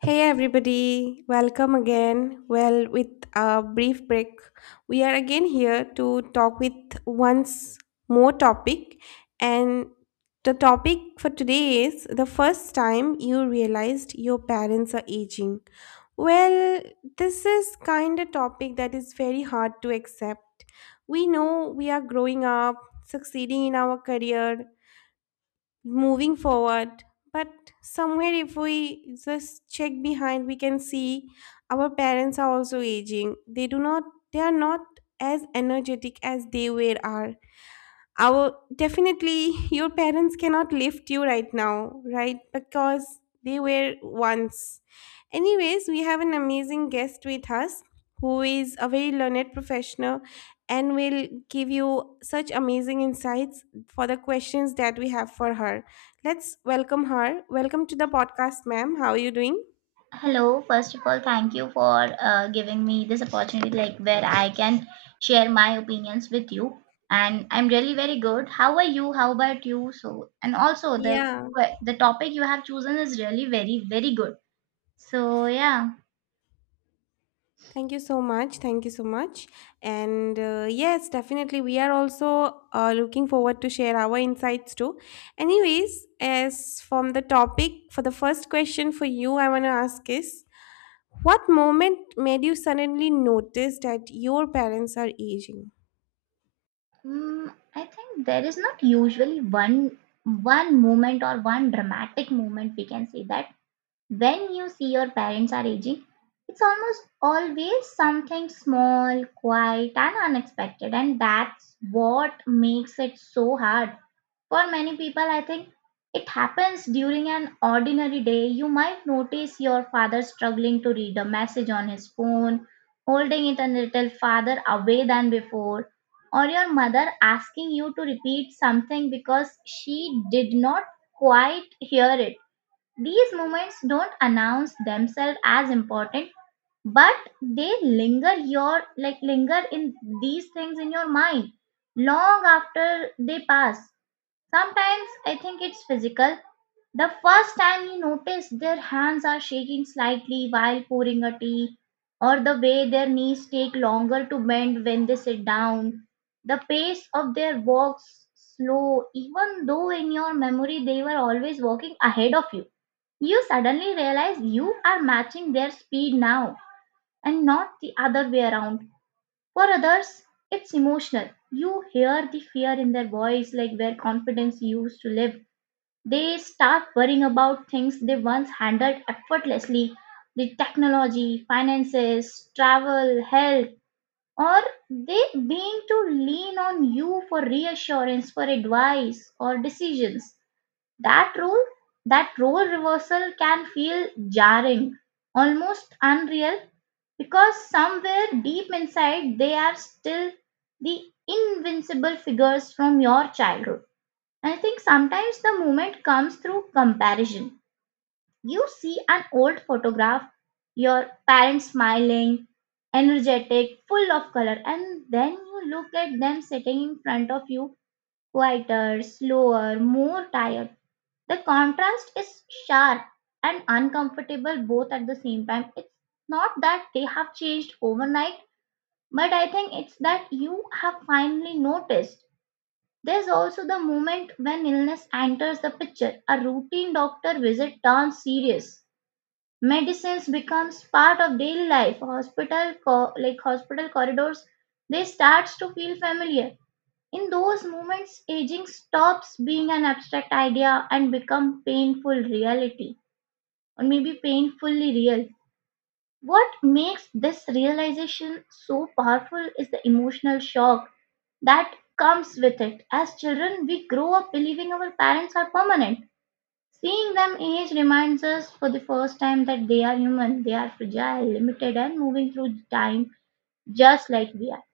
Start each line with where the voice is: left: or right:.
left: Hey everybody, welcome again. Well, with a brief break, we are again here to talk with once more topic, and the topic for today is the first time you realized your parents are aging. Well, this is kind of topic that is very hard to accept. We know we are growing up, succeeding in our career, moving forward, but somewhere if we just check behind we can see our parents are also aging. They do not, they are not as energetic as they were. Are our, definitely, your parents cannot lift you right now, right? Because they were once. Anyways, we have an amazing guest with us who is a very learned professional and will give you such amazing insights for the questions that we have for her. Let's welcome her. Welcome to the podcast, ma'am. How are you doing?
right: Hello, first of all, thank you for giving me this opportunity, like where I can share my opinions with you. And I'm really very good. How are you? How about you? So, and also the
left: Yeah.
right: the topic you have chosen is really very good. So yeah,
left: Thank you so much. Thank you so much. And yes, definitely, we are also looking forward to share our insights too. Anyways, as from the topic, for the first question for you, I want to ask is, what moment made you suddenly notice that your parents are aging?
right: I think there is not usually one moment or one dramatic moment we can say that when you see your parents are aging, it's almost always something small, quiet, and unexpected, and that's what makes it so hard. For many people, I think it happens during an ordinary day. You might notice your father struggling to read a message on his phone, holding it a little farther away than before, or your mother asking you to repeat something because she did not quite hear it. These moments don't announce themselves as important, but they linger your like linger in these things in your mind long after they pass. Sometimes I think it's physical. The first time you notice their hands are shaking slightly while pouring a tea, or the way their knees take longer to bend when they sit down, the pace of their walks slow, even though in your memory they were always walking ahead of you. You suddenly realize you are matching their speed now and not the other way around. For others, it's emotional. You hear the fear in their voice, like where confidence used to live. They start worrying about things they once handled effortlessly: the technology, finances, travel, health, or they being to lean on you for reassurance, for advice, or decisions. That role, that role reversal can feel jarring, almost unreal, because somewhere deep inside they are still the invincible figures from your childhood. And I think sometimes the moment comes through comparison. You see an old photograph, your parents smiling, energetic, full of color, and then you look at them sitting in front of you, quieter, slower, more tired. The contrast is sharp and uncomfortable both at the same time. It's not that they have changed overnight, but I think it's that you have finally noticed. There's also the moment when illness enters the picture. A routine doctor visit turns serious, medicines becomes part of daily life, hospital hospital corridors they starts to feel familiar. In those moments aging stops being an abstract idea and become painful reality, or maybe painfully real. What makes this realization so powerful is the emotional shock that comes with it. As children, we grow up believing our parents are permanent. Seeing them age reminds us for the first time that they are human, they are fragile, limited, and moving through time just like we are.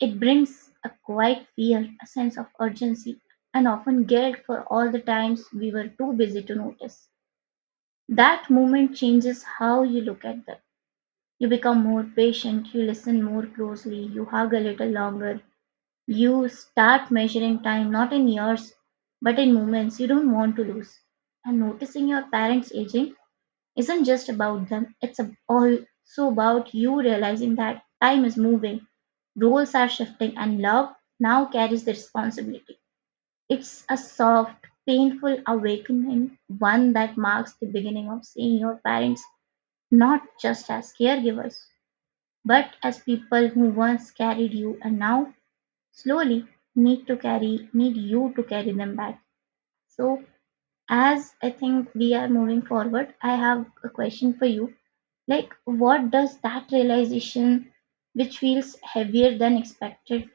right: It brings a quiet fear, a sense of urgency, and often guilt for all the times we were too busy to notice. That moment changes how you look at them. You become more patient, you listen more closely, you hug a little longer, you start measuring time not in years but in moments you don't want to lose. And noticing your parents aging isn't just about them, it's also about you realizing that time is moving, roles are shifting, and love now carries the responsibility. It's a soft, painful awakening, one that marks the beginning of seeing your parents not just as caregivers but as people who once carried you and now slowly need you to carry them back. So as I think we are moving forward, I have a question for you. Like, what does that realization, which feels heavier than expected,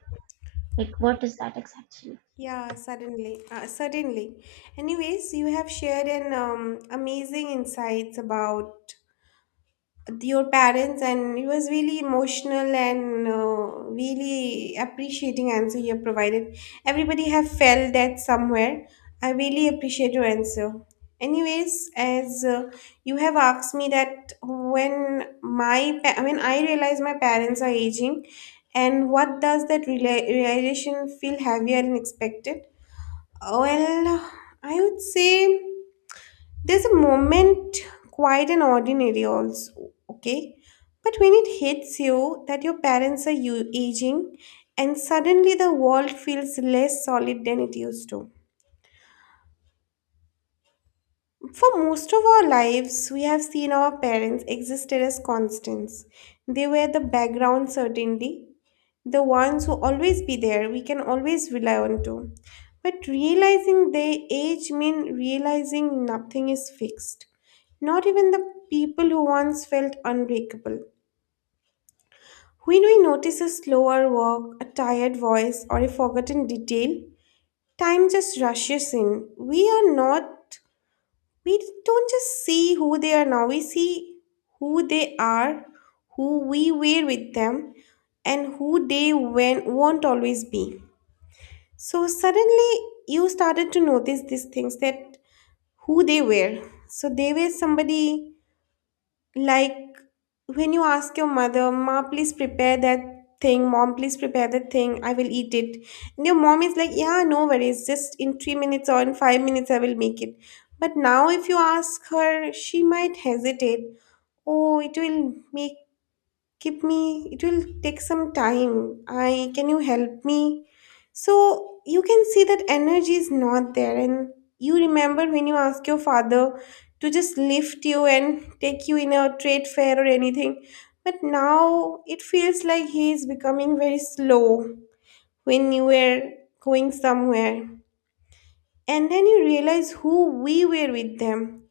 right: like what is that exactly?
left: Yeah, certainly. Certainly. Anyways, you have shared an amazing insights about your parents, and it was really emotional and really appreciating answer you have provided. Everybody have felt that somewhere. I really appreciate your answer. Anyways, as you have asked me that when when I realize my parents are aging, and what does that realization feel heavier than expected? Well, I would say there's a moment, quite an ordinary also, okay? But when it hits you that your parents are you aging, and suddenly the world feels less solid than it used to. For most of our lives, we have seen our parents existed as constants. They were the background, certainly, the ones who always be there, we can always rely on to. But realizing their age means realizing nothing is fixed. Not even the people who once felt unbreakable. When we notice a slower walk, a tired voice, or a forgotten detail, time just rushes in. We are not, we don't just see who they are now, we see who they are, who we were with them, and who they when won't always be. So suddenly you started to notice these things, that who they were. So they were somebody. Like, when you ask your mother, "Ma, please prepare that thing, Mom, please prepare that thing, I will eat it." And your mom is like, "Yeah, no worries, just in 3 minutes or in 5 minutes, I will make it." But now, if you ask her, she might hesitate. Oh, it will make, give me, it will take some time. I can you help me? So you can see that energy is not there. And you remember when you ask your father to just lift you and take you in a trade fair or anything, but now it feels like he is becoming very slow when you were going somewhere. And then you realize who we were with them.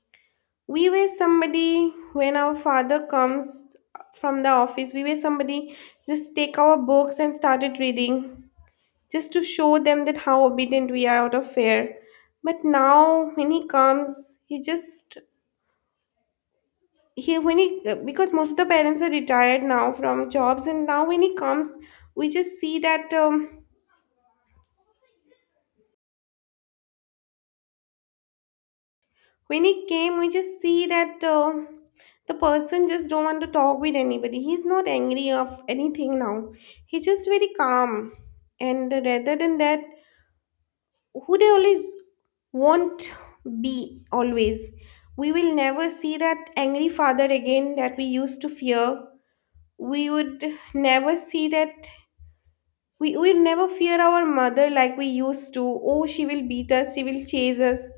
left: We were somebody. When our father comes from the office, we were somebody, just take our books and started reading, just to show them that how obedient we are, out of fear. But now when he comes, he just, he when he, because most of the parents are retired now from jobs, and now when he comes, we just see that when he came we just see that the person just don't want to talk with anybody. He's not angry of anything now, he's just very calm. And rather than that, who they always won't be always, we will never see that angry father again that we used to fear. We would never see that. We never fear our mother like we used to. Oh, she will beat us, she will chase us.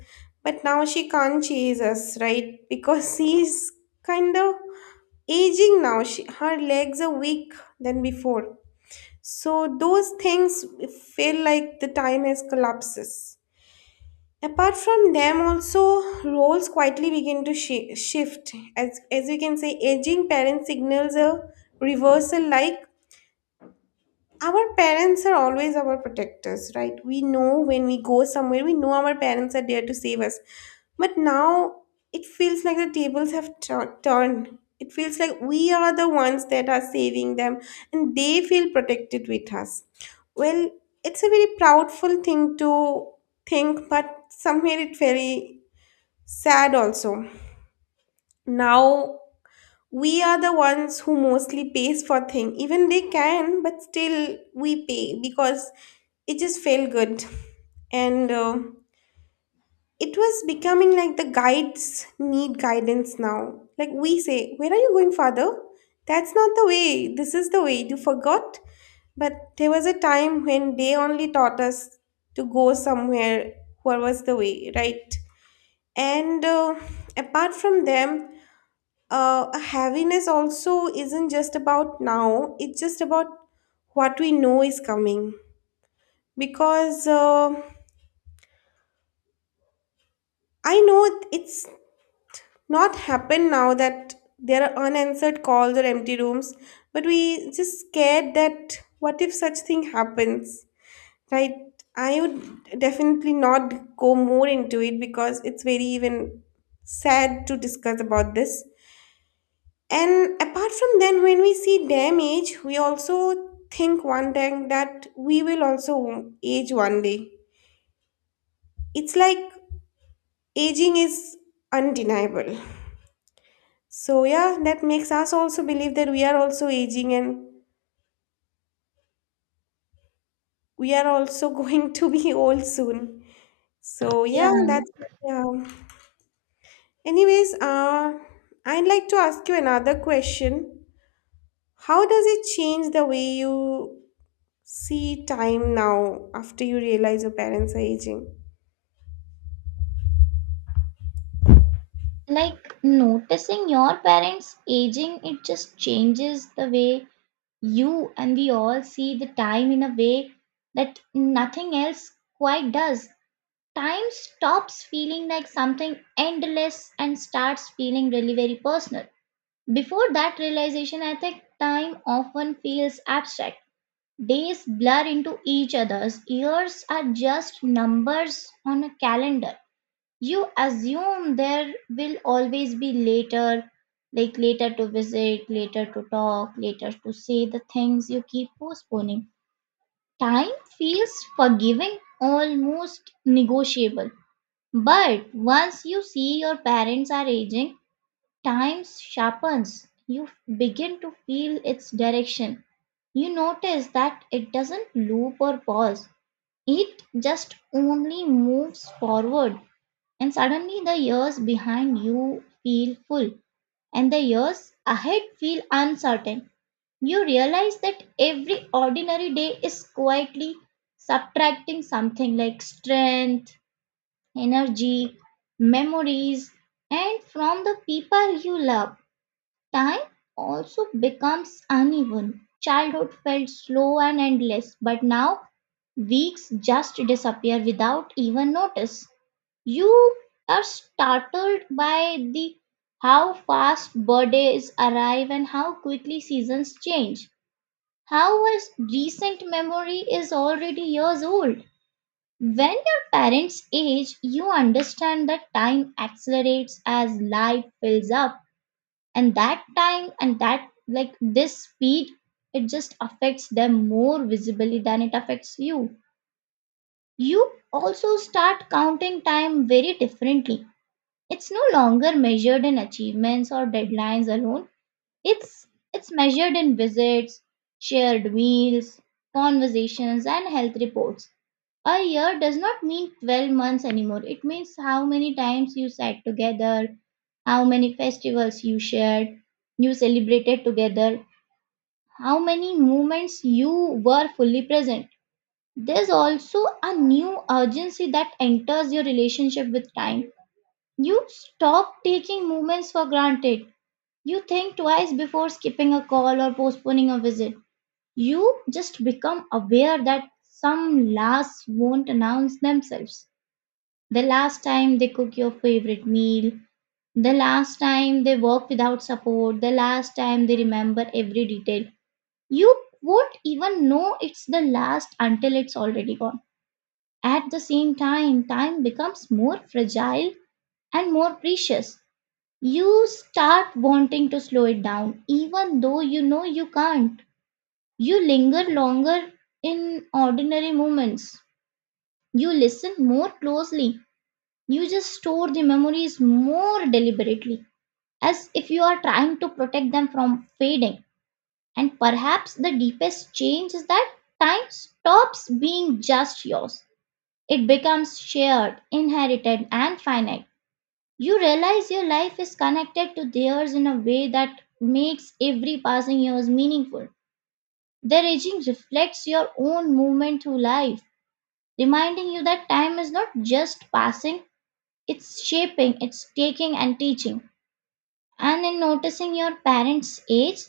left: But now she can't chase us, right? Because she's kind of aging now. She, her legs are weak than before. So those things feel like the time has collapses. Apart from them, also roles quietly begin to shift. As we can say, aging parent signals a reversal. Like, our parents are always our protectors, right? We know when we go somewhere, we know our parents are there to save us. But now it feels like the tables have turned. It feels like we are the ones that are saving them, and they feel protected with us. Well, it's a very proudful thing to think, but somewhere it's very sad also. Now we are the ones who mostly pays for thing, even they can, but still we pay because it just felt good. And it was becoming like the guides need guidance now. Like we say, "Where are you going, father? That's not the way, this is the way, you forgot." But there was a time when they only taught us to go somewhere, what was the way, right? And apart from them, heaviness also isn't just about now, it's just about what we know is coming. Because I know it's not happened now that there are unanswered calls or empty rooms, but we just scared that what if such thing happens, right? I would definitely not go more into it because it's very even sad to discuss about this. And apart from then, when we see damage, we also think one time that we will also age one day. It's like aging is undeniable. So, yeah, that makes us also believe that we are also aging and we are also going to be old soon. So, yeah,
right: Yeah,
left: that's, yeah. Anyways, I'd like to ask you another question. How does it change the way you see time now after you realize your parents are aging?
right: like noticing your parents aging, it just changes the way you and we all see the time in a way that nothing else quite does. Time stops feeling like something endless and starts feeling really very personal. Before that realization, I think time often feels abstract. Days blur into each other's, years are just numbers on a calendar. You assume there will always be later, like later to visit, later to talk, later to say the things you keep postponing. Time feels forgiving, almost negotiable. But once you see your parents are aging, time sharpens. You begin to feel its direction. You notice that it doesn't loop or pause, it just only moves forward, and suddenly the years behind you feel full and the years ahead feel uncertain. You realize that every ordinary day is quietly subtracting something, like strength, energy, memories, and from the people you love. Time also becomes uneven. Childhood felt slow and endless, but now weeks just disappear without even notice. You are startled by the how fast birthdays arrive and how quickly seasons change, how a recent memory is already years old. When your parents age, you understand that time accelerates as life fills up, and that time and that like this speed, it just affects them more visibly than it affects you. You also start counting time very differently. It's no longer measured in achievements or deadlines alone. It's it's measured in visits, shared meals, conversations and health reports. A year does not mean 12 months anymore. It means how many times you sat together, how many festivals you shared, you celebrated together, how many moments you were fully present. There's also a new urgency that enters your relationship with time. You stop taking moments for granted. You think twice before skipping a call or postponing a visit. You just become aware that some lasts won't announce themselves. The last time they cook your favorite meal, the last time they work without support, the last time they remember every detail. You won't even know it's the last until it's already gone. At the same time, time becomes more fragile and more precious. You start wanting to slow it down, even though you know you can't. You linger longer in ordinary moments. You listen more closely. You just store the memories more deliberately, as if you are trying to protect them from fading. And perhaps the deepest change is that time stops being just yours, it becomes shared, inherited, and finite. You realize your life is connected to theirs in a way that makes every passing year meaningful. Their aging reflects your own movement through life, reminding you that time is not just passing, it's shaping, it's taking and teaching. And in noticing your parents' age,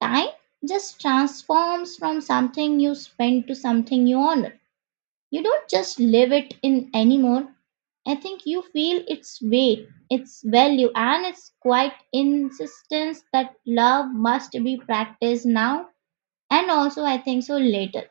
right: time just transforms from something you spend to something you honor. You don't just live it in anymore, I think you feel its weight, its value, and its quite insistence that love must be practiced now and also I think so later.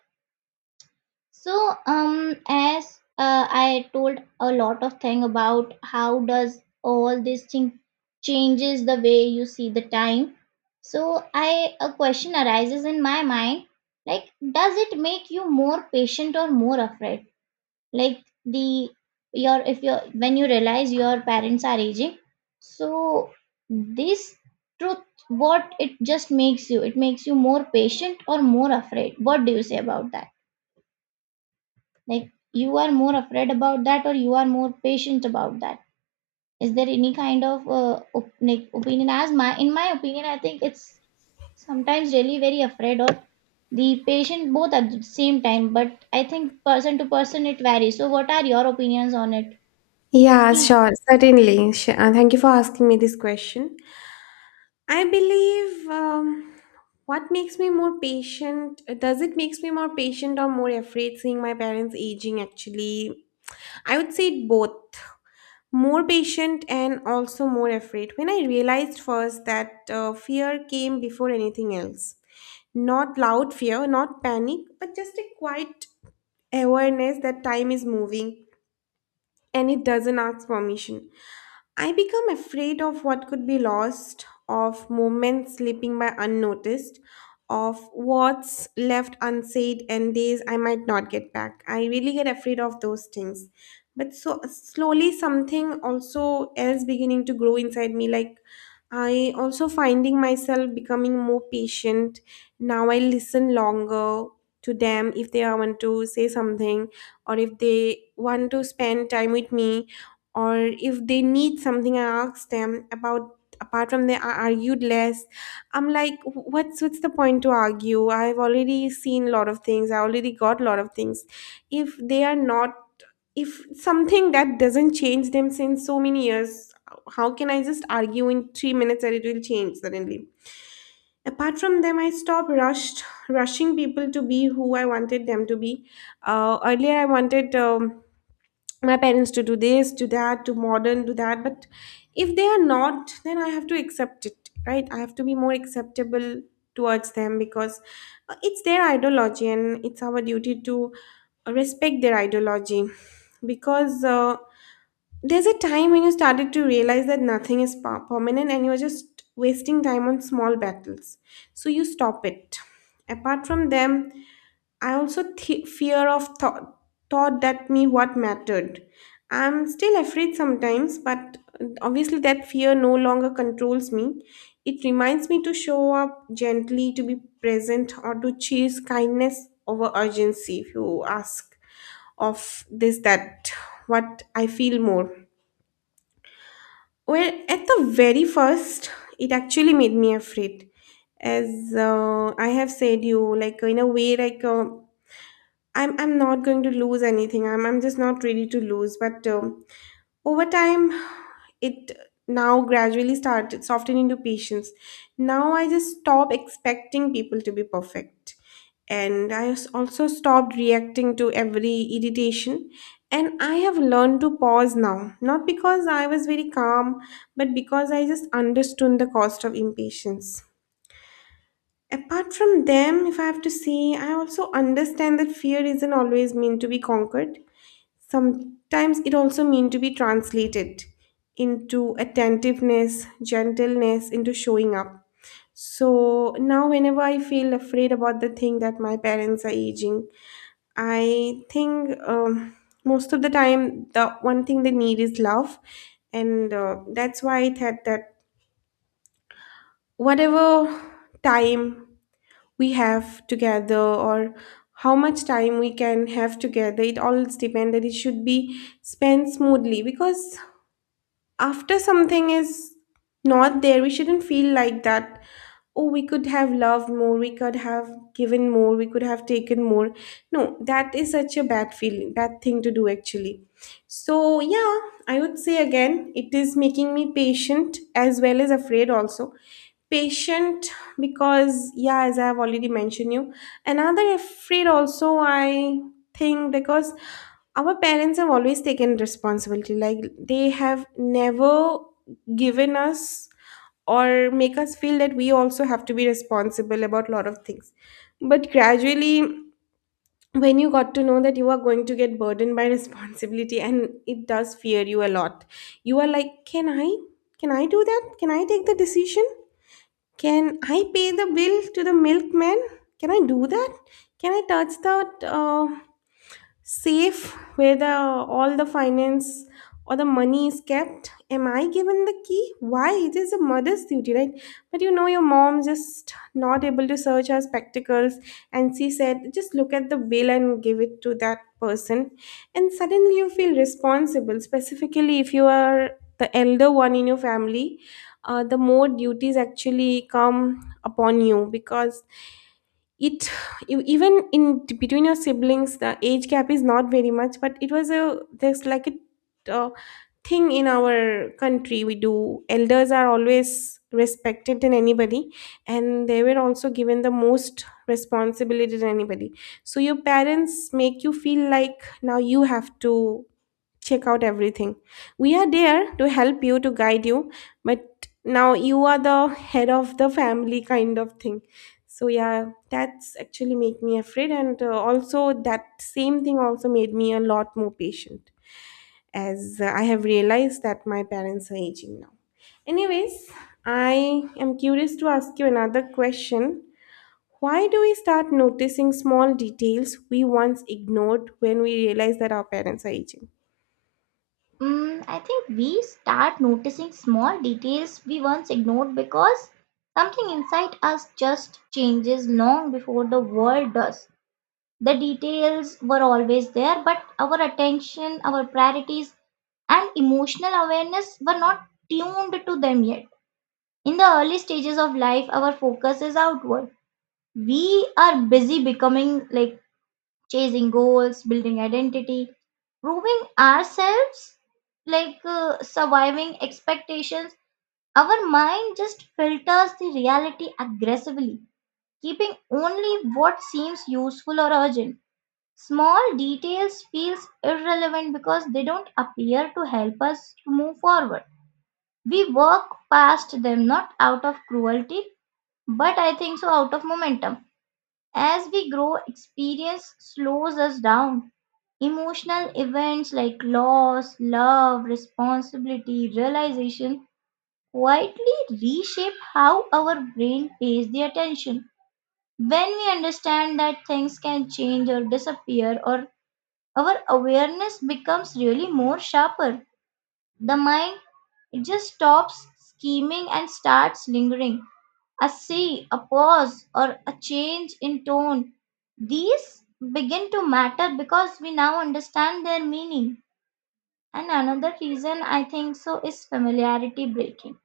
right: So as I told a lot of thing about how does all this thing changes the way you see the time. So I a question arises in my mind, like does it make you more patient or more afraid? Like the your if your when you realize your parents are aging, so this truth, what it just makes you, it makes you more patient or more afraid? What do you say about that? Like you are more afraid about that or you are more patient about that? Is there any kind of opinion? As my in my opinion I think it's sometimes really very afraid or the patient both at the same time, but I think person to person it varies. So what are your opinions on it?
left: Yeah,
right: Please.
left: sure, certainly. Thank you for asking me this question. I believe what makes me more patient, does it makes me more patient or more afraid seeing my parents aging actually? I would say both. More patient and also more afraid. When I realized first that fear came before anything else. Not loud fear, not panic, but just a quiet awareness that time is moving and it doesn't ask permission. I become afraid of what could be lost, of moments slipping by unnoticed, of what's left unsaid and days I might not get back. I really get afraid of those things. But so slowly something also else beginning to grow inside me. Like, I also finding myself becoming more patient. Now I listen longer to them if they want to say something, or if they want to spend time with me, or if they need something I ask them about. Apart from they, I argued less. I'm like, what's the point to argue? I've already seen a lot of things, I already got a lot of things. If they are not, if something that doesn't change them since so many years, how can I just argue in 3 minutes that it will change suddenly? Apart from them, I stopped rushed rushing people to be who I wanted them to be. Earlier I wanted my parents to do this, to that, to modern, to that. But if they are not, then I have to accept it, right? I have to be more acceptable towards them, because it's their ideology, and it's our duty to respect their ideology. Because there's a time when you started to realize that nothing is permanent and you're just wasting time on small battles, so you stop it. Apart from them, I also fear of thought, thought that me what mattered. I'm still afraid sometimes, but obviously that fear no longer controls me. It reminds me to show up gently, to be present, or to choose kindness over urgency. If you ask of this, that what I feel more. Well, at the very first, it actually made me afraid. As I have said, you like in a way, like. I'm not going to lose anything. I'm just not ready to lose. But over time, it now gradually started softening into patience. Now I just stop expecting people to be perfect, and I also stopped reacting to every irritation. And I have learned to pause now, not because I was very calm, but because I just understood the cost of impatience. Apart from them, if I have to say, I also understand that fear isn't always meant to be conquered. Sometimes it also means to be translated into attentiveness, gentleness, into showing up. So now, whenever I feel afraid about the thing that my parents are aging, I think most of the time the one thing they need is love, and that's why I thought that whatever time we have together, or how much time we can have together, it all depends that it should be spent smoothly, because after something is not there, we shouldn't feel like that, oh, we could have loved more, we could have given more, we could have taken more. No, that is such a bad feeling, bad thing to do actually. So yeah, I would say again it is making me patient as well as afraid also. Patient because, yeah, as I have already mentioned you, another afraid also, I think, because our parents have always taken responsibility, like they have never given us or make us feel that we also have to be responsible about a lot of things. But gradually, when you got to know that you are going to get burdened by responsibility, and it does fear you a lot. You are like, can I, can I do that? Can I take the decision? Can I pay the bill to the milkman? Can I do that? Can I touch that? Safe where the all the finance or the money is kept, am I given the key? Why it is a mother's duty, right? But you know your mom just not able to search her spectacles, and she said just look at the bill and give it to that person. And suddenly you feel responsible, specifically if you are the elder one in your family. The more duties actually come upon you, because it even in between your siblings the age gap is not very much, but it was a there's like a thing in our country we do, elders are always respected than anybody, and they were also given the most responsibility than anybody. So your parents make you feel like now you have to check out everything. We are there to help you, to guide you, but now you are the head of the family kind of thing. So yeah, that's actually make me afraid, and also that same thing also made me a lot more patient, as I have realized that my parents are aging now. Anyways, I am curious to ask you another question. Why do we start noticing small details we once ignored when we realize that our parents are aging?
right: I think we start noticing small details we once ignored because something inside us just changes long before the world does. The details were always there, but our attention, our priorities, and emotional awareness were not tuned to them yet. In the early stages of life, our focus is outward. We are busy becoming, like chasing goals, building identity, proving ourselves, like surviving expectations. Our mind just filters the reality aggressively, keeping only what seems useful or urgent. Small details feels irrelevant because they don't appear to help us to move forward. We work past them not out of cruelty, but I think so out of momentum. As we grow, experience slows us down. Emotional events like loss, love, responsibility, realization quietly reshape how our brain pays the attention. When we understand that things can change or disappear, or our awareness becomes really more sharper. The mind, it just stops scheming and starts lingering. A say, a pause, or a change in tone. These begin to matter because we now understand their meaning. And another reason I think so is familiarity breaking.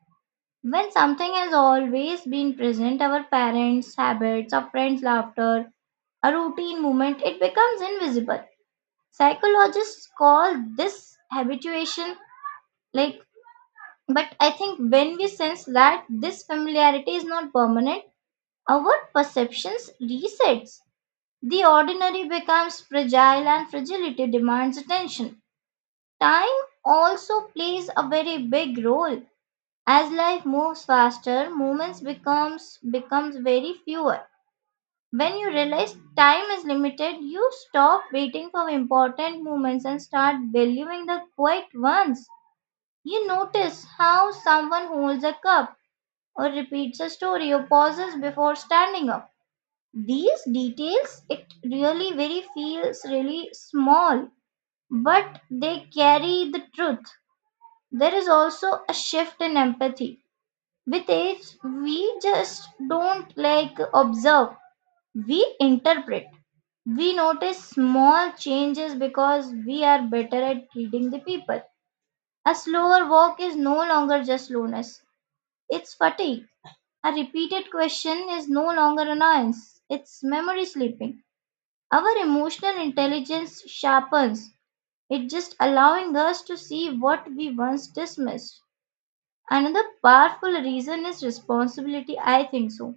right: When something has always been present, our parents' habits, our friends' laughter, a routine movement, it becomes invisible. Psychologists call this habituation, like, but I think when we sense that this familiarity is not permanent, our perceptions resets. The ordinary becomes fragile and fragility demands attention. Time also plays a very big role. As life moves faster, moments becomes very fewer. When you realize time is limited, you stop waiting for important moments and start valuing the quiet ones. You notice how someone holds a cup or repeats a story or pauses before standing up. These details it really very feels really small, but they carry the truth. There is also a shift in empathy. With age, we just don't like observe, we interpret. We notice small changes because we are better at reading the people. A slower walk is no longer just slowness, it's fatigue. A repeated question is no longer annoyance, it's memory sleeping. Our emotional intelligence sharpens, it just allowing us to see what we once dismissed. Another powerful reason is responsibility, I think so.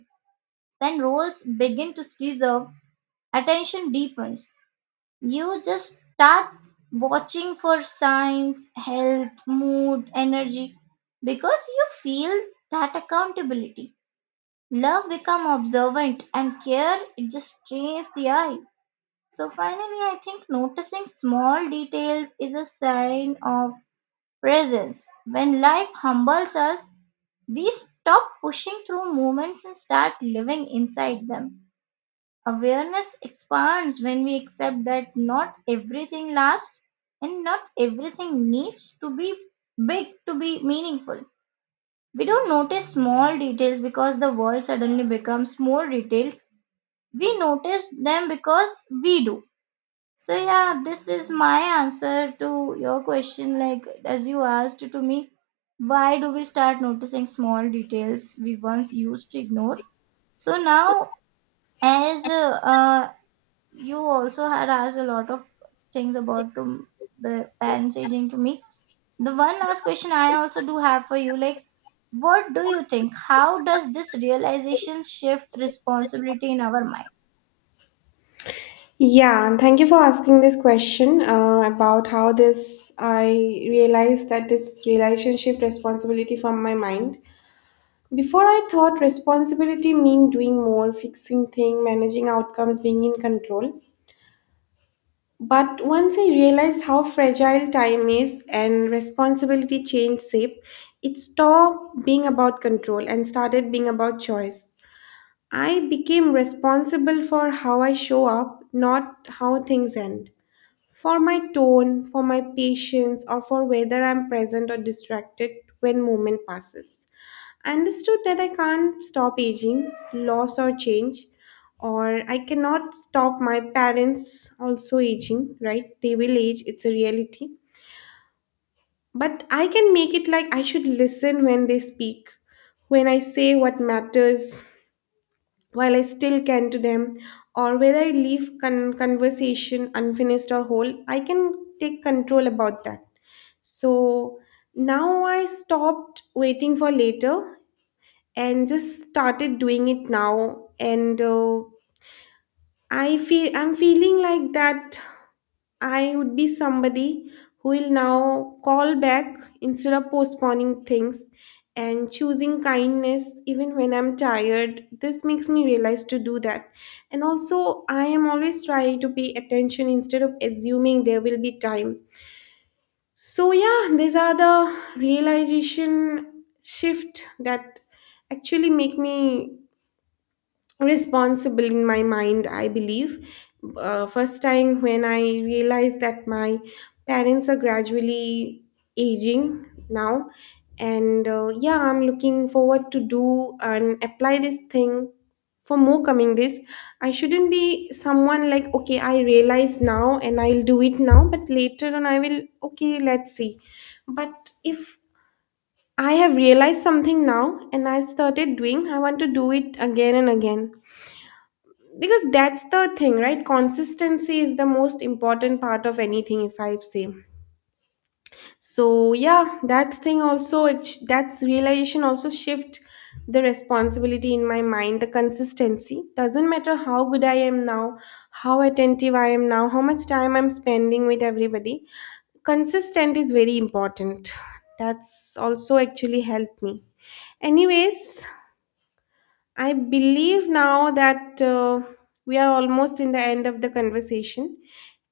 right: When roles begin to deserve, attention deepens. You just start watching for signs, health, mood, energy, because you feel that accountability. Love become observant and care it just trains the eye. So finally I think noticing small details is a sign of presence. When life humbles us, we stop pushing through moments and start living inside them. Awareness expands when we accept that not everything lasts and not everything needs to be big to be meaningful. We don't notice small details because the world suddenly becomes more detailed. We notice them because we do. So, yeah, this is my answer to your question. Like, as you asked to me, why do we start noticing small details we once used to ignore? So, now as uh, you also had asked a lot of things about to the parents aging to me. The one last question I also do have for you, like, what do you think? How does this realization shift responsibility in our mind?
left: Yeah, and thank you for asking this question about how this I realized that this relationship responsibility from my mind. Before I thought responsibility mean doing more, fixing thing, managing outcomes, being in control. But once I realized how fragile time is, and responsibility changed shape, it stopped being about control and started being about choice. I became responsible for how I show up, not how things end, for my tone, for my patience, or for whether I'm present or distracted when moment passes. I understood that I can't stop aging, loss or change, or I cannot stop my parents also aging, right? They will age, it's a reality. But I can make it like I should listen when they speak, when I say what matters, while I still can to them, or whether I leave conversation unfinished or whole, I can take control about that. So now I stopped waiting for later and just started doing it now, and I feel I'm feeling like that I would be somebody who will now call back instead of postponing things and choosing kindness even when I'm tired. This makes me realize to do that. And also, I am always trying to pay attention instead of assuming there will be time. So, yeah, these are the realization shift that actually make me responsible in my mind, I believe. First time when I realized that my parents are gradually aging now, and yeah, I'm looking forward to do and apply this thing for more coming this. I shouldn't be someone like, okay, I realize now and I'll do it now, but later on I will, okay, let's see. But if I have realized something now and I started doing, I want to do it again and again, because that's the thing, right? Consistency is the most important part of anything, if I say. So yeah, that thing also, that's realization also shift the responsibility in my mind. The consistency doesn't matter how good I am now, how attentive I am now, how much time I'm spending with everybody. Consistent is very important. That's also actually helped me. Anyways, I believe now that we are almost in the end of the conversation.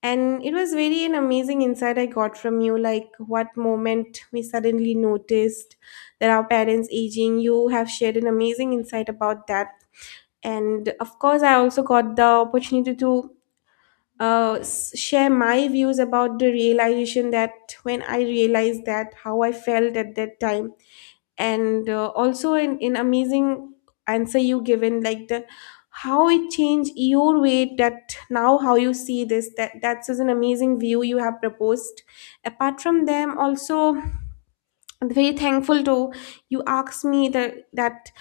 left: And it was very an amazing insight I got from you, like what moment we suddenly noticed that our parents aging. You have shared an amazing insight about that. And of course, I also got the opportunity to share my views about the realization, that when I realized that how I felt at that time, and also in amazing answer you given, like the how it changed your way, that now how you see this, that that's just an amazing view you have proposed. Apart from them, also I'm very thankful to you asked me that that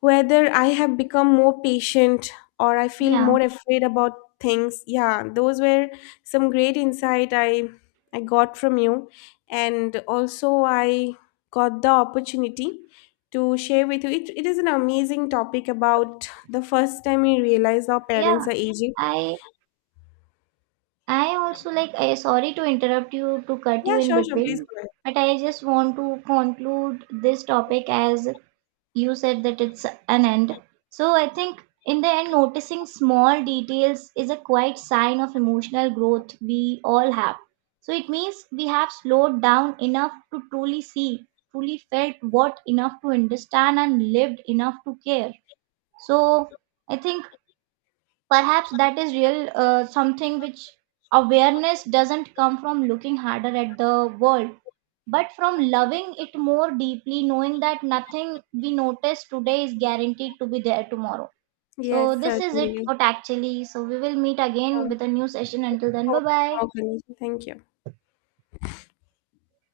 left: whether I have become more patient or I feel
right: Yeah,
left: more afraid about things. Yeah, those were some great insight I got from you, and also I got the opportunity to share with you. It is an amazing topic about the first time we realize our
right: yeah.
left: parents are aging.
right: I I also like I, sorry to interrupt you to cut you
left: Yeah,
right: in
left: sure, sure. Please
right: between,
left: go ahead.
right: but I just want to conclude this topic as you said that it's an end. So I think in the end, noticing small details is a quite sign of emotional growth we all have. So it means we have slowed down enough to truly see, truly felt what enough to understand, and lived enough to care. So I think perhaps that is real something which awareness doesn't come from looking harder at the world, but from loving it more deeply, knowing that nothing we notice today is guaranteed to be there tomorrow. So,
left: Yes,
right: this is it,
left: certainly.
right: what actually. So, we will meet again
left: Sure.
right: with a new session. Until then,
left: Oh,
right: bye bye.
left: okay. Thank you.